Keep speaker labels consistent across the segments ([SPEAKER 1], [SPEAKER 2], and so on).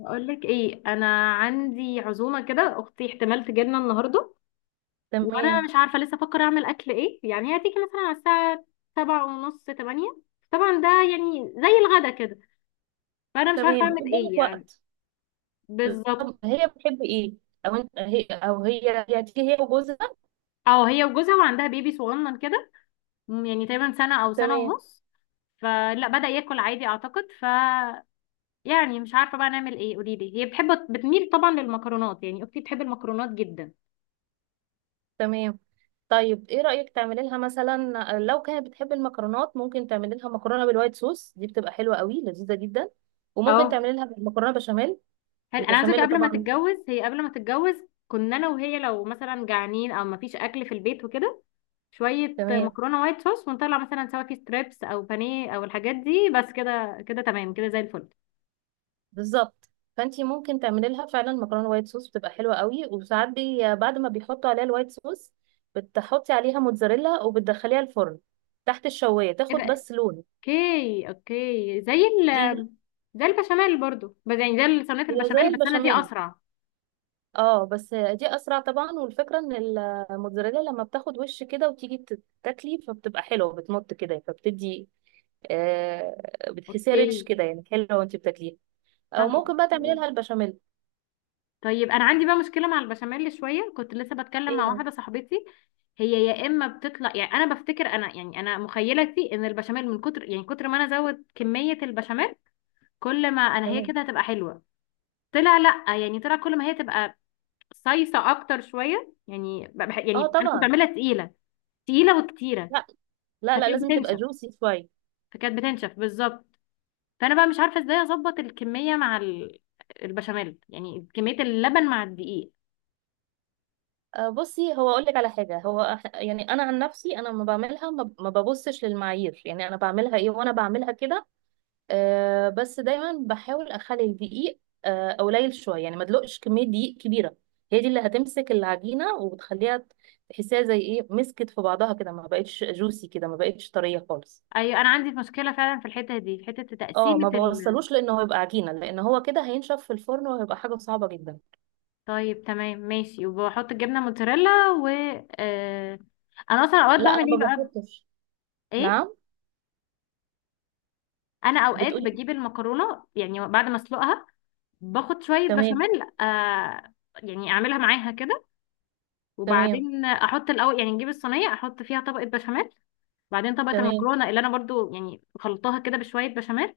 [SPEAKER 1] اقول لك ايه، انا عندي عزومه كده. اختي احتمال تجيلنا النهارده وانا
[SPEAKER 2] تمام.
[SPEAKER 1] مش عارفه لسه، افكر اعمل اكل ايه يعني. هي هتيجي مثلا على الساعه 7:30، 8. طبعا ده يعني زي الغدا كده، فانا مش عارفه
[SPEAKER 2] تمام،
[SPEAKER 1] اعمل
[SPEAKER 2] قدامك
[SPEAKER 1] ايه يعني.
[SPEAKER 2] وقت.
[SPEAKER 1] بالظبط.
[SPEAKER 2] طب هي بتحب ايه؟ او انت هي او هي هتيجي هي وجوزها.
[SPEAKER 1] اه، هي وجوزها وعندها بيبي صغنن كده، يعني تقريبا سنه او سنه
[SPEAKER 2] تمام.
[SPEAKER 1] ونص. فلا، بدأ ياكل عادي اعتقد. ف يعني مش عارفه بقى نعمل ايه، قولي لي. هي بتحب، بتميل طبعا للمكرونات. يعني اختي بتحب المكرونات جدا.
[SPEAKER 2] تمام، طيب ايه رأيك تعملي لها مثلا؟ لو كانت بتحب المكرونات، ممكن تعملي لها مكرونة بالوايت صوص، دي بتبقى حلوة قوي، لذيذة جدا. وممكن
[SPEAKER 1] اه،
[SPEAKER 2] تعملي لها مكرونة بشاميل.
[SPEAKER 1] حلو. انا عايزاك،
[SPEAKER 2] البشاميل
[SPEAKER 1] قبل ما
[SPEAKER 2] طبعا.
[SPEAKER 1] تتجوز هي قبل ما تتجوز كنا انا وهي لو مثلا جعانين او مفيش اكل في البيت وكده، شويه
[SPEAKER 2] تمام،
[SPEAKER 1] مكرونه وايت صوص ونطلع مثلا سواء في ستريبس او بانيه او الحاجات دي، بس كده كده تمام كده، زي الفل.
[SPEAKER 2] بالظبط. فانتي ممكن تعملي لها فعلا مكرونه وايت صوص، بتبقى حلوه قوي، وساعات بعد ما بيحطوا عليها الوايت صوص بتحطي عليها موتزاريلا وبتدخليها الفرن تحت الشوايه،
[SPEAKER 1] ايه
[SPEAKER 2] تاخد
[SPEAKER 1] ده؟
[SPEAKER 2] بس لون.
[SPEAKER 1] اوكي اوكي، زي
[SPEAKER 2] دي
[SPEAKER 1] زي البشاميل برضو، بس يعني زي صينيه
[SPEAKER 2] هي زي
[SPEAKER 1] البشاميل، بس انا دي
[SPEAKER 2] البشاميل.
[SPEAKER 1] اسرع.
[SPEAKER 2] اه، بس دي اسرع طبعا، والفكره ان الموتزاريلا لما بتاخد وش كده وتيجي تاكلي، فبتبقى حلوه، بتمط كده، فبتدي آه، بتحسيها ريتش
[SPEAKER 1] اوكي.
[SPEAKER 2] كده، يعني حلوه وانت بتاكليها. او
[SPEAKER 1] طب
[SPEAKER 2] ممكن بقى تعملي
[SPEAKER 1] اوكي،
[SPEAKER 2] لها البشاميل.
[SPEAKER 1] طيب. انا عندي بقى مشكله مع البشاميل شويه. كنت لسه بتكلم مع
[SPEAKER 2] ايه.
[SPEAKER 1] واحده صاحبتي. هي يا اما بتطلع يعني، انا بفتكر انا يعني انا مخيلتي ان البشاميل من كتر يعني كتر ما انا ازود كميه البشاميل، كل ما هي
[SPEAKER 2] تمام،
[SPEAKER 1] كده هتبقى حلوه. طلع لا، يعني طلع كل ما هي تبقى صيصه اكتر شويه. يعني
[SPEAKER 2] اه
[SPEAKER 1] يعني انا كنت
[SPEAKER 2] طبعا.
[SPEAKER 1] بعملها تقيله، تقيله وكتيره.
[SPEAKER 2] لا، لا، لا،
[SPEAKER 1] فكانت
[SPEAKER 2] لازم تبقى
[SPEAKER 1] بتنشف
[SPEAKER 2] جوسي شويه.
[SPEAKER 1] فكانت بتنشف بالظبط. فانا بقى مش عارفه ازاي اظبط الكميه مع البشاميل، يعني كميه اللبن مع الدقيق.
[SPEAKER 2] بصي، هو اقول لك على حاجه، يعني انا عن نفسي، انا ما بعملها، ما ببصش للمعايير، يعني انا بعملها ايه وانا بعملها كده. أه، بس دايما بحاول اخلي الدقيق قليل شويه، يعني ما ادلقش كميه دقيق كبيره. هي دي اللي هتمسك العجينه وبتخليها تحسيها زي ايه مسكت في بعضها كده، ما بقتش جوسي كده، ما بقتش طريه خالص.
[SPEAKER 1] ايوه، انا عندي مشكله فعلا في الحته دي، في حته
[SPEAKER 2] اه،
[SPEAKER 1] تقسيمه
[SPEAKER 2] ما بوصلوش، لانه هيبقى عجينه، لان هو كده هينشف في الفرن وهيبقى حاجه صعبه جدا.
[SPEAKER 1] طيب تمام ماشي. وبحط الجبنه موتزاريلا و آه... انا اصلا اوقات
[SPEAKER 2] لا،
[SPEAKER 1] بعمل
[SPEAKER 2] انا
[SPEAKER 1] ايه
[SPEAKER 2] ما
[SPEAKER 1] بقى؟
[SPEAKER 2] بحطش.
[SPEAKER 1] ايه.
[SPEAKER 2] نعم.
[SPEAKER 1] انا اوقات
[SPEAKER 2] بتقولي.
[SPEAKER 1] بجيب المكرونه يعني بعد ما اسلقها، باخد شويه
[SPEAKER 2] تمام.
[SPEAKER 1] بشاميل، يعني اعملها معاها كده.
[SPEAKER 2] تمام.
[SPEAKER 1] وبعدين احط الاول، يعني نجيب الصينيه احط فيها طبقه بشاميل، بعدين طبقه
[SPEAKER 2] تمام.
[SPEAKER 1] المكرونه اللي انا برضو يعني خلطتها كده بشويه بشاميل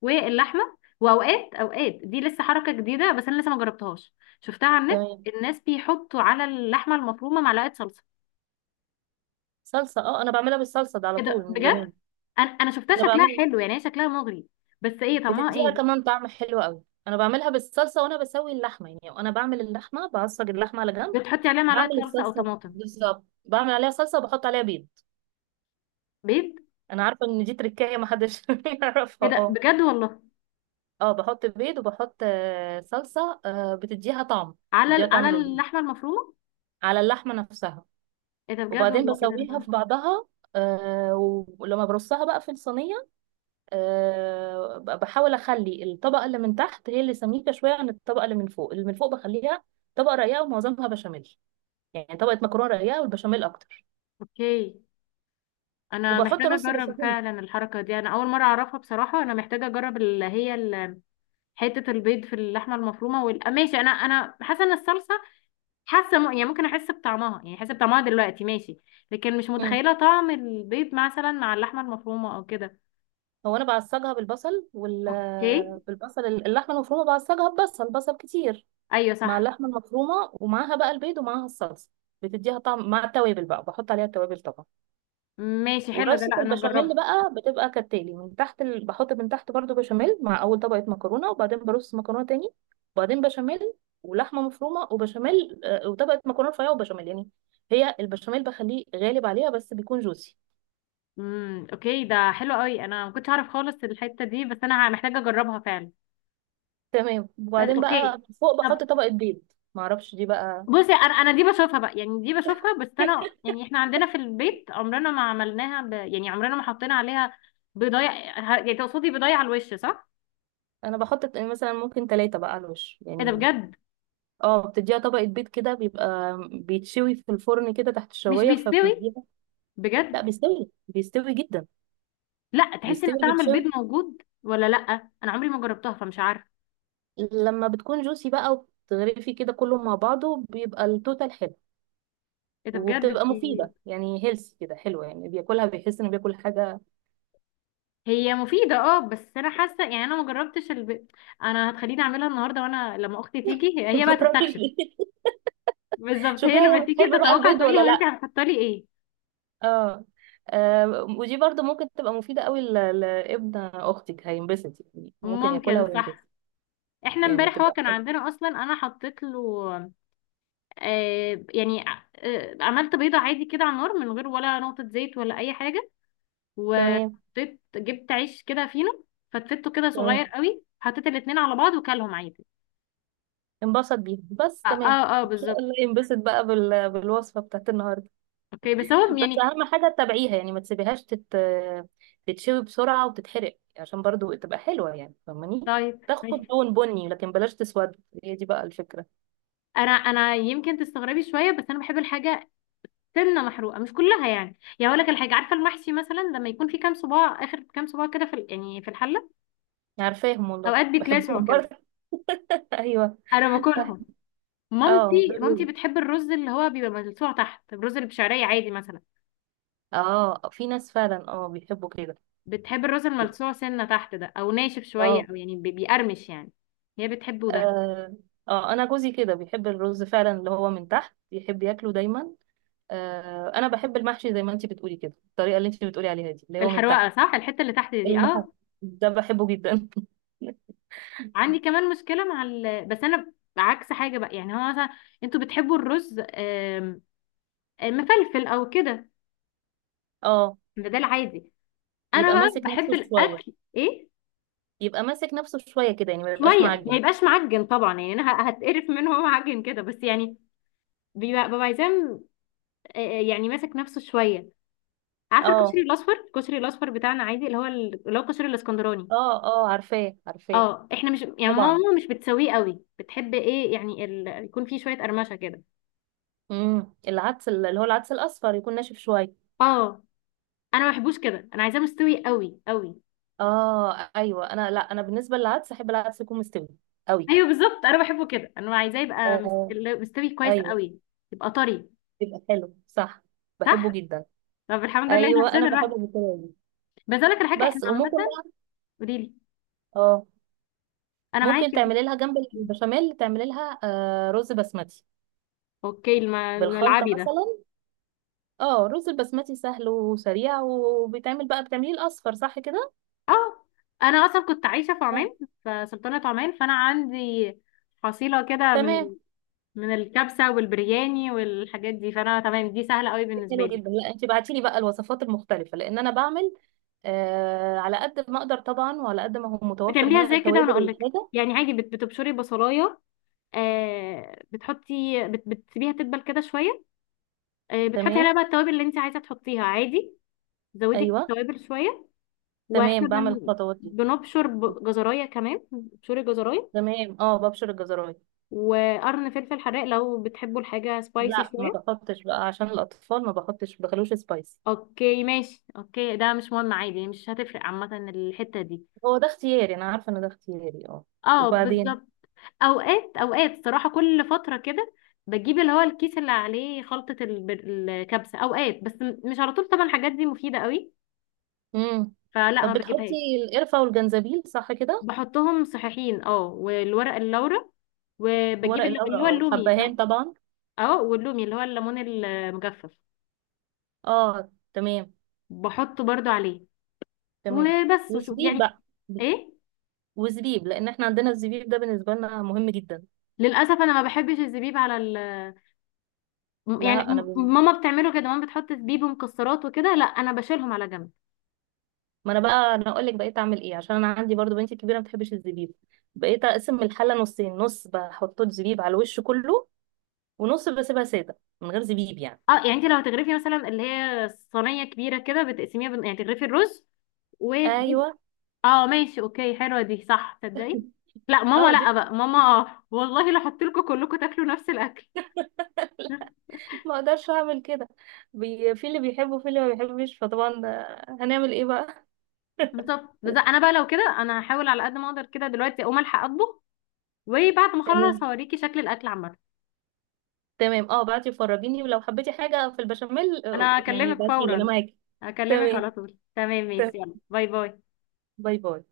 [SPEAKER 1] واللحمه. واوقات دي لسه حركه جديده بس انا لسه ما جربتهاش، شفتها على النت.
[SPEAKER 2] تمام.
[SPEAKER 1] الناس بيحطوا على اللحمه المفرومه معلقه صلصه.
[SPEAKER 2] صلصة، اه انا بعملها بالصلصة ده على
[SPEAKER 1] ايه
[SPEAKER 2] طول
[SPEAKER 1] ده
[SPEAKER 2] من زمان.
[SPEAKER 1] بجد؟ انا شفتها
[SPEAKER 2] انا
[SPEAKER 1] شكلها
[SPEAKER 2] بعمل،
[SPEAKER 1] حلو، يعني هي شكلها مغري، بس ايه طعمها
[SPEAKER 2] بتديها
[SPEAKER 1] ايه؟
[SPEAKER 2] كمان طعم حلو قوي، انا بعملها بالصلصة، وانا بسوي اللحمة يعني، وانا بعمل اللحمة بعصج اللحمة على جنب،
[SPEAKER 1] بتحطي عليها معلقه
[SPEAKER 2] بعمل
[SPEAKER 1] صلصه او
[SPEAKER 2] الصلصة،
[SPEAKER 1] طماطم؟
[SPEAKER 2] بالظبط، بعمل عليها صلصة وبحط عليها بيض.
[SPEAKER 1] بيض؟
[SPEAKER 2] انا عارفة ان دي تركاية ما حدش يعرفها،
[SPEAKER 1] ايه ده
[SPEAKER 2] اه.
[SPEAKER 1] بجد والله؟
[SPEAKER 2] اه، بحط بيض وبحط صلصة، بتديها طعم.
[SPEAKER 1] على
[SPEAKER 2] بتديها
[SPEAKER 1] على
[SPEAKER 2] طعم لذيذ
[SPEAKER 1] اللحمه المفرومه؟
[SPEAKER 2] على اللحمة نفسها.
[SPEAKER 1] ايه ده بجد
[SPEAKER 2] وبعدين
[SPEAKER 1] والله، ايه ده؟
[SPEAKER 2] بسويها
[SPEAKER 1] انا
[SPEAKER 2] في بعضها، ولما برصها بقى في الصينية، أه بحاول اخلي الطبقه اللي من تحت هي اللي سميكه شويه عن الطبقه اللي من فوق، اللي من فوق بخليها طبقه رقيقه ومعظمها بشاميل، يعني طبقه مكرونه رقيقه والبشاميل اكتر.
[SPEAKER 1] اوكي، انا
[SPEAKER 2] وبحط
[SPEAKER 1] محتاجه
[SPEAKER 2] رز
[SPEAKER 1] اجرب
[SPEAKER 2] بشاميل.
[SPEAKER 1] فعلا الحركه دي، انا اول مره اعرفها بصراحه. انا محتاجه اجرب اللي هي حته البيض في اللحمه المفرومه وال... ماشي. انا حاسه ان الصلصه، حاسه يعني ممكن احس بطعمها، يعني احس بطعمها دلوقتي ماشي، لكن مش
[SPEAKER 2] مم.
[SPEAKER 1] متخيله طعم البيض مثلا مع اللحمه المفرومه او كده.
[SPEAKER 2] هو انا بعصجها بالبصل
[SPEAKER 1] اوكي.
[SPEAKER 2] بالبصل، اللحمه المفرومه بعصجها ببصل، بصل كتير
[SPEAKER 1] ايوه
[SPEAKER 2] مع
[SPEAKER 1] صح.
[SPEAKER 2] اللحمه المفرومه، ومعاها بقى البيض ومعاها الصلصه، بتديها طعم مع التوابل، بقى بحط عليها التوابل طبعا.
[SPEAKER 1] ماشي حلو ده،
[SPEAKER 2] ورصة
[SPEAKER 1] لا انا
[SPEAKER 2] البشاميل
[SPEAKER 1] هجربها.
[SPEAKER 2] بقى بتبقى كالتالي، من تحت بحط من تحت برضو بشاميل مع أول طبقة مكرونة، وبعدين برص مكرونة تاني، وبعدين بشاميل، ولحمة مفرومة وبشاميل، وطبقة مكرونة رفيعة وبشاميل يعني. هي البشاميل بخليه غالب عليها بس بيكون جوسي.
[SPEAKER 1] اوكي ده حلو قوي. انا ما كنتش اعرف خالص الحته دي، بس انا محتاجه اجربها فعلا.
[SPEAKER 2] تمام.
[SPEAKER 1] بس
[SPEAKER 2] وبعدين بقى
[SPEAKER 1] اوكي.
[SPEAKER 2] فوق
[SPEAKER 1] طب
[SPEAKER 2] بحط طبقة بيض، معرفش دي بقى.
[SPEAKER 1] بصي، انا دي بشوفها بقى، يعني دي بشوفها، بس انا يعني احنا عندنا في البيت عمرنا ما عملناها يعني عمرنا ما حطينا عليها بيضايه. يعني تقصدي بيضايه على الوش، صح؟
[SPEAKER 2] أنا بحط مثلا ممكن 3 بقى على الوش
[SPEAKER 1] ايه ده
[SPEAKER 2] يعني.
[SPEAKER 1] بجد؟
[SPEAKER 2] اه، بتديها طبقة بيض كده، بيبقى بيتشوي في الفرن كده تحت
[SPEAKER 1] مش
[SPEAKER 2] الشواية
[SPEAKER 1] بيستوي؟
[SPEAKER 2] فبيديها. لا،
[SPEAKER 1] بجد؟
[SPEAKER 2] بيستوي، بيستوي جدا.
[SPEAKER 1] لا، تحسي ان
[SPEAKER 2] بيستوي،
[SPEAKER 1] طعم
[SPEAKER 2] بيتشوي.
[SPEAKER 1] البيض موجود ولا لا؟ انا عمري ما جربتها فمش عارفه.
[SPEAKER 2] لما بتكون جوسي بقى وبتغرفي كده كله مع بعضه، بيبقى التوتال حلو.
[SPEAKER 1] ايه ده بجد
[SPEAKER 2] وبتبقى
[SPEAKER 1] دي؟
[SPEAKER 2] مفيدة، يعني هيلثي كده، حلوة، يعني بياكلها بيحس انه بياكل حاجة.
[SPEAKER 1] هي مفيده اه، بس انا حاسه يعني انا ما جربتش انا هتخليني اعملها النهارده وانا لما اختي تيجي، هي هي بقى تستكشف.
[SPEAKER 2] جربي.
[SPEAKER 1] بالظبط، هي
[SPEAKER 2] شوفيها
[SPEAKER 1] لما
[SPEAKER 2] هي
[SPEAKER 1] تيجي
[SPEAKER 2] بتحب بقى
[SPEAKER 1] تتوقع
[SPEAKER 2] البيض
[SPEAKER 1] تقول لي:
[SPEAKER 2] ولا
[SPEAKER 1] هو انت
[SPEAKER 2] لا.
[SPEAKER 1] هتحطي لي ايه؟
[SPEAKER 2] اه. آه، ودي برضو ممكن تبقى مفيدة قوي لابن اختك، هينبسط يعني، ممكن ياكلها
[SPEAKER 1] ممكن، صح.
[SPEAKER 2] وينبسط.
[SPEAKER 1] احنا
[SPEAKER 2] يعني
[SPEAKER 1] امبارح هو
[SPEAKER 2] تبقى
[SPEAKER 1] كان
[SPEAKER 2] حلوة.
[SPEAKER 1] عندنا اصلا، انا حطيت له، آه يعني آه، عملت بيضه عادي كده على النار من غير ولا نقطه زيت ولا اي حاجه،
[SPEAKER 2] تمام.
[SPEAKER 1] وحطيت، جبت عيش كده فينو، فتفته كده
[SPEAKER 2] تمام،
[SPEAKER 1] صغير قوي، حطيت الاتنين على بعض وكلهم عادي.
[SPEAKER 2] انبسط بيها بس،
[SPEAKER 1] اه
[SPEAKER 2] تمام.
[SPEAKER 1] اه، آه
[SPEAKER 2] ان شاء
[SPEAKER 1] بالظبط.
[SPEAKER 2] الله ينبسط بقى بالوصفة بتاعت النهاردة.
[SPEAKER 1] اوكي بس هو
[SPEAKER 2] بس
[SPEAKER 1] يعني،
[SPEAKER 2] اهم حاجه تتابعيها، يعني ما تسيبيهاش تتشوي بسرعه وتتحرق، عشان برضو تبقى حلوه، يعني فاهماني.
[SPEAKER 1] طيب
[SPEAKER 2] تاخد
[SPEAKER 1] ماشي.
[SPEAKER 2] لون بني لكن بلاش تسود، هي دي بقى الفكره.
[SPEAKER 1] انا يمكن تستغربي شويه بس انا بحب الحاجه سنه، محروقه مش كلها يعني. يعني اقول لك الحاجه، عارفه المحشي مثلا لما يكون في كام صباع، اخر كام صباع كده في يعني في الحله،
[SPEAKER 2] عارفاهم والله،
[SPEAKER 1] اوقات بيتلسعوا
[SPEAKER 2] بحبهم
[SPEAKER 1] كده،
[SPEAKER 2] برضه. ايوه.
[SPEAKER 1] انا
[SPEAKER 2] بح-
[SPEAKER 1] باكلهم.
[SPEAKER 2] اه
[SPEAKER 1] مامتي
[SPEAKER 2] دول،
[SPEAKER 1] بتحب الرز اللي هو بيبقى ملسوع تحت، الرز اللي بشعريه عادي مثلا.
[SPEAKER 2] اه في ناس فعلا اه بيحبوا كده.
[SPEAKER 1] بتحب الراس الملسوع سنة تحت ده، او ناشف شوية،
[SPEAKER 2] اه.
[SPEAKER 1] او يعني بيقرمش يعني. هي بتحبه ده.
[SPEAKER 2] اه. آه، انا جوزي كده بيحب الرز فعلا اللي هو من تحت، يحب ياكله دايما. آه، انا بحب المحشي زي ما انتي بتقولي كده، الطريقه اللي انتي بتقولي عليها دي اللي هو من
[SPEAKER 1] الحروقة،
[SPEAKER 2] تحت.
[SPEAKER 1] صح، الحتة اللي تحت دي،
[SPEAKER 2] المحشي
[SPEAKER 1] اه.
[SPEAKER 2] ده بحبه جدا.
[SPEAKER 1] عندي كمان مشكلة مع بس انا عكس حاجة بقى. يعني هو مثلا انتوا بتحبوا الرز آم، آم، مفلفل او كده،
[SPEAKER 2] اه،
[SPEAKER 1] ده ده العادي. انا
[SPEAKER 2] يبقى
[SPEAKER 1] بقى
[SPEAKER 2] ماسك نفسه
[SPEAKER 1] بحب
[SPEAKER 2] شوية.
[SPEAKER 1] الاكل ايه؟
[SPEAKER 2] يبقى ماسك نفسه شوية كده، يعني ما يبقاش
[SPEAKER 1] شوية ما
[SPEAKER 2] معجن.
[SPEAKER 1] يبقاش معجن طبعا. يعني انا هتقرف منه هو معجن كده، بس يعني بيبقى، ببقى عايزاه، يعني ماسك نفسه شوية. عارفة
[SPEAKER 2] اه.
[SPEAKER 1] الكشري الأصفر؟ الكشري الأصفر بتاعنا عادي اللي هو اللي هو الكشري الإسكندراني.
[SPEAKER 2] اه. اه، عارفاه، عارفاه.
[SPEAKER 1] اه احنا مش يعني،
[SPEAKER 2] طبعا.
[SPEAKER 1] ماما مش بتسويه قوي، بتحب ايه يعني يكون فيه شويه قرمشه كده.
[SPEAKER 2] العدس اللي هو العدس الأصفر يكون ناشف شوية.
[SPEAKER 1] اه انا ما بحبوش كده، انا عايزاه مستوي قوي قوي.
[SPEAKER 2] اه، ايوه، انا لا انا بالنسبة للعدس احب العدس يكون مستوي قوي.
[SPEAKER 1] ايوه بالظبط انا بحبه كده، انا عايزاه يبقى
[SPEAKER 2] آه،
[SPEAKER 1] مستوي كويس
[SPEAKER 2] ايوه،
[SPEAKER 1] قوي، يبقى طري.
[SPEAKER 2] يبقى حلو، صح،
[SPEAKER 1] صح.
[SPEAKER 2] بحبه جدا.
[SPEAKER 1] طب الحمد لله احنا
[SPEAKER 2] ايوه انا
[SPEAKER 1] مشينا لوحدنا.
[SPEAKER 2] بحبه بالطريقة دي.
[SPEAKER 1] بس اقول لك على حاجه احنا
[SPEAKER 2] بس،
[SPEAKER 1] عامه.
[SPEAKER 2] وممكن بقى،
[SPEAKER 1] قولي لي،
[SPEAKER 2] اه
[SPEAKER 1] انا
[SPEAKER 2] ممكن
[SPEAKER 1] معاكي، قولي
[SPEAKER 2] تعملي لها جنب
[SPEAKER 1] لي.
[SPEAKER 2] البشاميل، تعملي لها آه رز بسمتي
[SPEAKER 1] اوكي،
[SPEAKER 2] بالخلطة
[SPEAKER 1] الملعبي ده؟
[SPEAKER 2] مثلا. اه الرز البسمتي سهل وسريع، وبيتعمل بقى، بتعمليه الاصفر صح كده.
[SPEAKER 1] اه انا اصلا كنت عايشه في
[SPEAKER 2] آه.
[SPEAKER 1] عمان، في سلطنه عمان، فانا عندي حصيله كده من
[SPEAKER 2] تمام.
[SPEAKER 1] من الكبسة والبرياني والحاجات دي. فانا تمام، دي سهلة قوي
[SPEAKER 2] دي
[SPEAKER 1] بالنسبة
[SPEAKER 2] حلوه
[SPEAKER 1] لي.
[SPEAKER 2] جدا، لا انت بعتي لي بقى الوصفات المختلفه، لان انا بعمل آه على قد ما اقدر طبعا، وعلى قد ما هو متوفر
[SPEAKER 1] بتعمليها
[SPEAKER 2] هنا
[SPEAKER 1] ازاي كده وانا
[SPEAKER 2] التوابل
[SPEAKER 1] اقول لك.
[SPEAKER 2] والحاجه.
[SPEAKER 1] يعني عادي، بتبشري بصلاية، آه بتحطي، بتسيبيها تدبل كده شوية، آه بتحطي
[SPEAKER 2] تمام.
[SPEAKER 1] عليها بقى التوابل اللي انت عايزة تحطيها عادي، زودي
[SPEAKER 2] ايوه.
[SPEAKER 1] التوابل شوية.
[SPEAKER 2] تمام،
[SPEAKER 1] واحنا
[SPEAKER 2] بعمل الخطوات دي.
[SPEAKER 1] بنبشر جزراية، كمان بتبشري جزراية،
[SPEAKER 2] تمام، اه ببشر الجزرايه.
[SPEAKER 1] وقرن فلفل حراق لو بتحبوا الحاجة سبايسي
[SPEAKER 2] لا، ما
[SPEAKER 1] شوية.
[SPEAKER 2] بحطش بقى عشان الاطفال، ما بحطش، ما بخلوش سبايسي.
[SPEAKER 1] اوكي ماشي اوكي، ده مش مهم عادي، مش هتفرق عامة الحتة دي.
[SPEAKER 2] هو ده اختياري، انا عارفه ان ده اختياري، اه.
[SPEAKER 1] اه
[SPEAKER 2] وبعدين،
[SPEAKER 1] بالظبط. اوقات صراحة كل فترة كده بجيب اللي هو الكيس اللي عليه خلطة الكبسة اوقات، بس مش على طول طبعا، الحاجات دي مفيدة قوي،
[SPEAKER 2] امم
[SPEAKER 1] فلا
[SPEAKER 2] طب
[SPEAKER 1] ما
[SPEAKER 2] بتحطي
[SPEAKER 1] بجيبهاش.
[SPEAKER 2] القرفه والجنزبيل صح كده،
[SPEAKER 1] بحطهم صحيحين، اه، والورق اللورا، وبجيب
[SPEAKER 2] ورق
[SPEAKER 1] اللي
[SPEAKER 2] اللورا،
[SPEAKER 1] اللي هو
[SPEAKER 2] اه،
[SPEAKER 1] اللومي اللي
[SPEAKER 2] والحبهان طبعا.
[SPEAKER 1] اه، واللومي اللي هو الليمون المجفف،
[SPEAKER 2] اه، تمام.
[SPEAKER 1] بحطه برضو عليه.
[SPEAKER 2] تمام،
[SPEAKER 1] وبس وشو
[SPEAKER 2] وزبيب
[SPEAKER 1] يعني.
[SPEAKER 2] بقى.
[SPEAKER 1] ايه؟
[SPEAKER 2] وزبيب، لان احنا عندنا الزبيب ده بالنسبه لنا مهم جدا.
[SPEAKER 1] للاسف انا ما بحبش الزبيب على ال، يعني،
[SPEAKER 2] لا،
[SPEAKER 1] ماما بتعمله كده، ماما بتحط زبيب ومكسرات وكده، لا انا بشيلهم على جنب.
[SPEAKER 2] ما انا بقى انا اقول لك بقيت اعمل ايه، عشان انا عندي برضو بنتي كبيره ما بتحبش الزبيب، بقيت اقسم الحله نصين، نص بحط زبيب على الوش كله، ونص بسيبها ساده من غير زبيب يعني.
[SPEAKER 1] اه يعني، انت لو هتغرفي مثلا اللي هي صينيه كبيره كده بتقسميها يعني تغرفي الرز و،
[SPEAKER 2] ايوه.
[SPEAKER 1] اه ماشي اوكي، حلوه دي صح، تصدقي؟ لا ماما،
[SPEAKER 2] اه دي.
[SPEAKER 1] لا بقى ماما، والله لو حطيت لكم كلكم تاكلوا نفس الاكل.
[SPEAKER 2] ما اقدرش اعمل كده، في اللي بيحبه وفي اللي ما بيحبش، فطبعا هنعمل ايه بقى.
[SPEAKER 1] بالظبط. بس انا بقى لو كده، انا هحاول على قد ما اقدر كده. دلوقتي اقوم الحق اطبخ، وبعد ما اخلص
[SPEAKER 2] تمام.
[SPEAKER 1] هوريكي شكل الاكل عامه.
[SPEAKER 2] تمام، اه بعتي وفرجيني، ولو حبيتي حاجة في البشاميل،
[SPEAKER 1] انا
[SPEAKER 2] يعني
[SPEAKER 1] هكلمك
[SPEAKER 2] بعتيلي، انا
[SPEAKER 1] فورا،
[SPEAKER 2] معاكي.
[SPEAKER 1] هكلمك
[SPEAKER 2] تمام.
[SPEAKER 1] على طول. تمام ماشي،
[SPEAKER 2] تمام،
[SPEAKER 1] يلا باي باي.
[SPEAKER 2] باي باي.